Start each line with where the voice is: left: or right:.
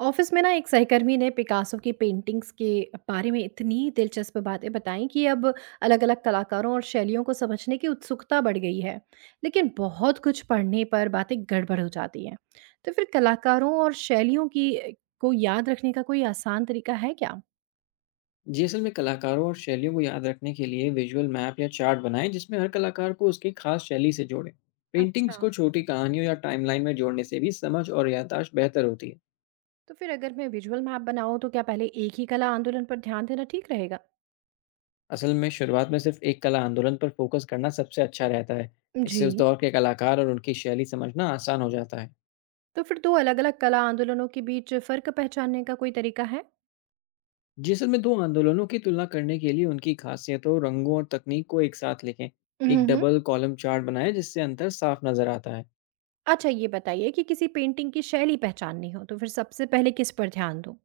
right: Office में ना एक सहकर्मी ने पिकासो की पेंटिंग्स के बारे में इतनी दिलचस्प बातें बताई कि अब अलग-अलग कलाकारों और शैलियों को समझने की उत्सुकता बढ़ गई है लेकिन बहुत कुछ पढ़ने पर बातें गड़बड़ हो जाती हैं। तो फिर कलाकारों और शैलियों की को याद रखने का कोई आसान तरीका है क्या?
left: जी, असल में कलाकारों और शैलियों को याद रखने के लिए विजुअल मैप या चार्ट बनाएं जिसमें हर कलाकार को उसकी खास शैली से जोड़ें।
right: अच्छा,
left: पेंटिंग्स को छोटी कहानियों या टाइमलाइन में जोड़ने से भी समझ और याददाश्त बेहतर होती है।
right: तो फिर अगर मैं विजुअल मैप बनाऊं तो क्या पहले एक ही कला आंदोलन पर ध्यान देना ठीक रहेगा?
left: असल में शुरुआत में सिर्फ एक कला आंदोलन पर फोकस करना सबसे अच्छा रहता है।
right: जी।
left: इससे उस दौर के कलाकार और उनकी शैली समझना आसान हो जाता है।
right: तो फिर दो अलग-अलग कला आंदोलनों के बीच फर्क पहचानने का कोई तरीका
left: जी, असल में दो आंदोलनों की तुलना करने के लिए उनकी खासियतों, रंगों और तकनीक को एक साथ लिखें। एक
right: है?
left: डबल कॉलम चार्ट बनाएं जिससे अंतर साफ नजर आता है।
right: अच्छा, ये बताइए कि किसी पेंटिंग की शैली पहचाननी हो तो फिर सबसे पहले किस पर ध्यान दूँ?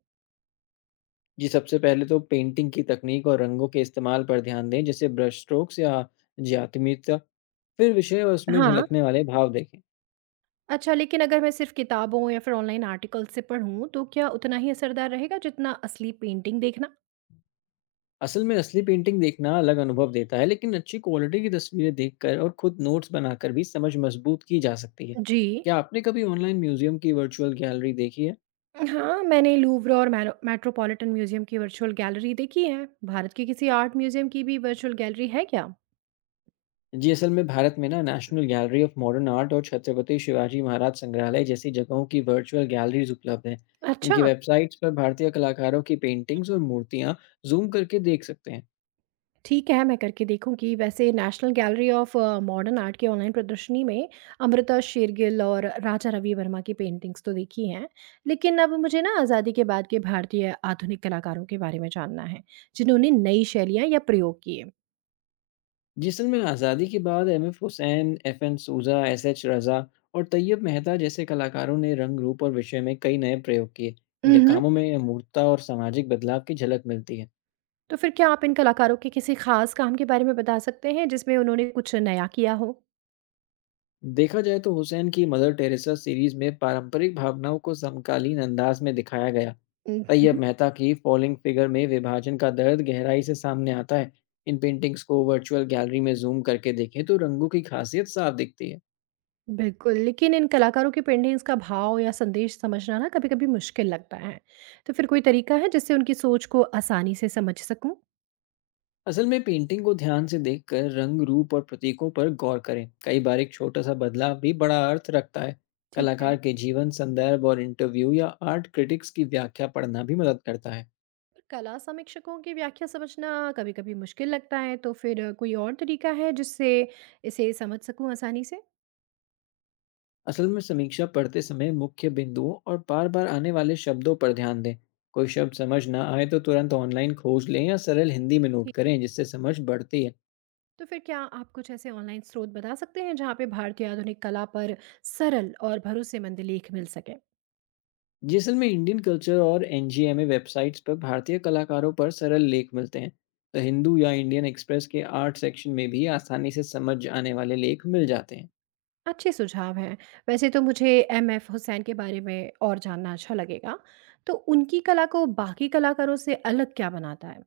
left: जी, सबसे पहले तो पेंटिंग की तकनीक और रंगों के इस्तेमाल पर ध्यान दें, जैसे ब्रश स्ट्रोक्स या ज्यामिति। फिर विषय और उसमें
right: हाँ।
left: झलकने वाले भाव देखें।
right: अच्छा, लेकिन अगर मैं सिर्फ किताबों या फिर ऑनलाइन आर्टिकल से पढूँ तो क्या उतना ही असरदार रहेगा जितना असली पेंटिंग देखना?
left: असल में असली पेंटिंग देखना अलग अनुभव देता है, लेकिन अच्छी क्वालिटी की तस्वीरें देखकर और खुद नोट्स बनाकर भी समझ मजबूत की जा सकती है।
right: जी।
left: क्या आपने कभी ऑनलाइन म्यूजियम की वर्चुअल गैलरी देखी है?
right: हाँ, मैंने लूव्र और मैरो मेट्रोपॉलिटन म्यूज़ियम की वर्चुअल गैलरी देखी है। भारत के किसी आर्ट म्यूज़ियम की भी वर्चुअल गैलरी है क्या?
left: जी, असल में भारत में ना national gallery of modern art और छत्रपति शिवाजी महाराज संग्रहालय जैसी जगहों की वर्चुअल गैलरीज उपलब्ध हैं।
right: अच्छा।
left: इनकी वेबसाइट्स पर भारतीय कलाकारों की पेंटिंग्स और मूर्तियां जूम करके देख सकते हैं।
right: ठीक है, मैं करके देखूँगी। वैसे national gallery of modern art की ऑनलाइन प्रदर्शनी में अमृता शेरगिल और राजा रवि वर्मा की पेंटिंग्स तो देखी हैं, लेकिन अब मुझे ना आज़ादी के बाद के भारतीय आधुनिक कलाकारों के बारे में जानना है, जिन्होंने नई शैलियाँ या प्रयोग किए।
left: जी, असल में आज़ादी के बाद एमएफ हुसैन, एफएन सूजा, एसएच रज़ा और तैयब मेहता जैसे कलाकारों ने रंग, रूप और विषय में कई नए प्रयोग किए।
right: हुँ,
left: इनके
right: हुँ।
left: कामों में अमूर्तता और सामाजिक बदलाव की झलक मिलती है।
right: तो फिर क्या आप इन कलाकारों के किसी खास काम के बारे में बता सकते हैं, जिसमें उन्होंने कुछ नया किया हो?
left: देखा जाए तो हुसैन की मदर टेरेसा सीरीज में पारंपरिक भावनाओं को समकालीन अंदाज में दिखाया गया।
right: हुँ।
left: तैयब मेहता की फॉलिंग फिगर में विभाजन का दर्द गहराई से सामने आता है। इन पेंटिंग्स को वर्चुअल गैलरी में जूम करके देखें तो रंगों की खासियत साफ दिखती है।
right: बिल्कुल, लेकिन इन कलाकारों की पेंटिंग्स का भाव या संदेश समझना ना कभी-कभी मुश्किल लगता है। तो फिर कोई तरीका है जिससे उनकी सोच को आसानी से समझ सकूँ?
left: असल में पेंटिंग को ध्यान से देखकर रंग, रूप और प्रतीकों पर गौर करें। कई बार एक छोटा सा बदलाव भी बड़ा अर्थ रखता है।
right: ठीक है।
left: कलाकार के जीवन, संदर्भ और इंटरव्यू या आर्ट क्रिटिक्स की व्याख्या पढ़ना भी मदद करता है।
right: कला समीक्षकों की व्याख्या समझना कभी-कभी मुश्किल लगता है, तो फिर कोई और तरीका है जिससे इसे समझ सकूँ आसानी से?
left: असल में समीक्षा पढ़ते समय मुख्य बिंदुओं और बार बार आने वाले शब्दों पर ध्यान दें। कोई शब्द समझ ना आए तो तुरंत ऑनलाइन खोज लें या सरल हिंदी में नोट
right: ठीक।
left: करें, जिससे समझ बढ़ती है।
right: तो फिर क्या आप कुछ ऐसे ऑनलाइन स्रोत बता सकते हैं जहाँ पे भारतीय आधुनिक कला पर सरल और भरोसेमंद लेख मिल सके?
left: जी, असल में इंडियन कल्चर और एनजीएमए वेबसाइट्स पर भारतीय कलाकारों पर सरल लेख मिलते हैं। तो हिंदू या इंडियन एक्सप्रेस के आर्ट सेक्शन में भी आसानी से समझ आने वाले लेख मिल जाते हैं।
right: अच्छे सुझाव हैं। वैसे तो मुझे एमएफ हुसैन के बारे में और जानना अच्छा लगेगा। तो उनकी कला को बाकी कलाकारों से अलग क्या बनाता है?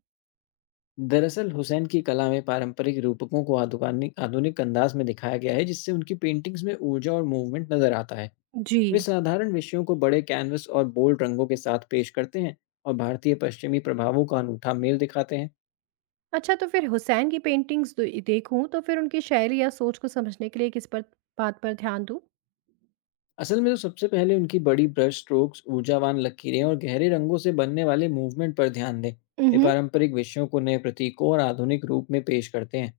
left: दरअसल हुसैन की कला में पारंपरिक रूपकों को आधुनिक आधुनिक अंदाज में दिखाया गया है, जिससे उनकी पेंटिंग्स में ऊर्जा और मूवमेंट नजर आता है।
right: जी।
left: वे साधारण विषयों को बड़े कैनवस और बोल्ड रंगों के साथ पेश करते हैं और भारतीय पश्चिमी प्रभावों का अनूठा मेल दिखाते हैं।
right: अच्छा, तो फिर हुसैन की पेंटिंग्स देखूं तो फिर उनकी शायरी या सोच को समझने के लिए किस पर बात पर ध्यान दूं?
left: असल में तो सबसे पहले उनकी बड़ी ब्रश स्ट्रोक्स, ऊर्जावान लकीरें और गहरे रंगों से बनने वाले मूवमेंट पर ध्यान दें। वे
right: हम्म।
left: पारंपरिक विषयों को नए प्रतीकों और आधुनिक रूप में पेश करते हैं।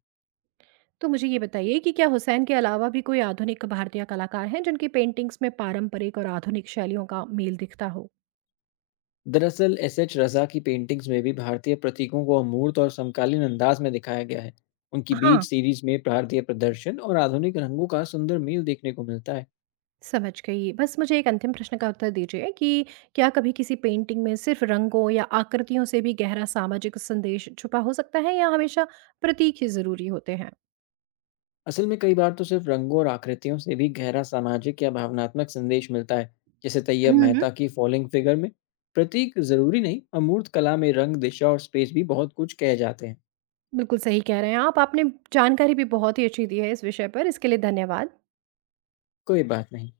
right: तो मुझे ये बताइए कि क्या हुसैन के अलावा भी कोई आधुनिक भारतीय कलाकार हैं जिनकी पेंटिंग्स में पारंपरिक और आधुनिक शैलियों का मेल दिखता हो?
left: दरअसल एसएच रजा की पेंटिंग्स में भी भारतीय प्रतीकों को अमूर्त और समकालीन अंदाज में दिखाया गया है। उनकी
right: हाँ,
left: बीच सीरीज में भारतीय प्रदर्शन और आधुनिक रंगों का सुंदर मेल देखने को मिलता है।
right: समझ गई। बस मुझे एक अंतिम प्रश्न का उत्तर दीजिए कि क्या कभी किसी पेंटिंग में सिर्फ रंगों या आकृतियों से भी गहरा सामाजिक संदेश छुपा हो सकता है या हमेशा प्रतीक ही ज़रूरी होते हैं?
left: असल में कई बार तो सिर्फ रंगों और आकृतियों से भी गहरा सामाजिक या भावनात्मक संदेश मिलता है, जैसे तैयब
right: हम्म।
left: मेहता की फॉलिंग फिगर में। प्रतीक जरूरी नहीं, अमूर्त कला में रंग, दिशा और स्पेस भी बहुत कुछ कह जाते हैं।
right: बिल्कुल सही कह रहे हैं आप। आपने जानकारी भी बहुत ही अच्छी दी है इस विषय पर। इसके लिए धन्यवाद।
left: कोई बात नहीं।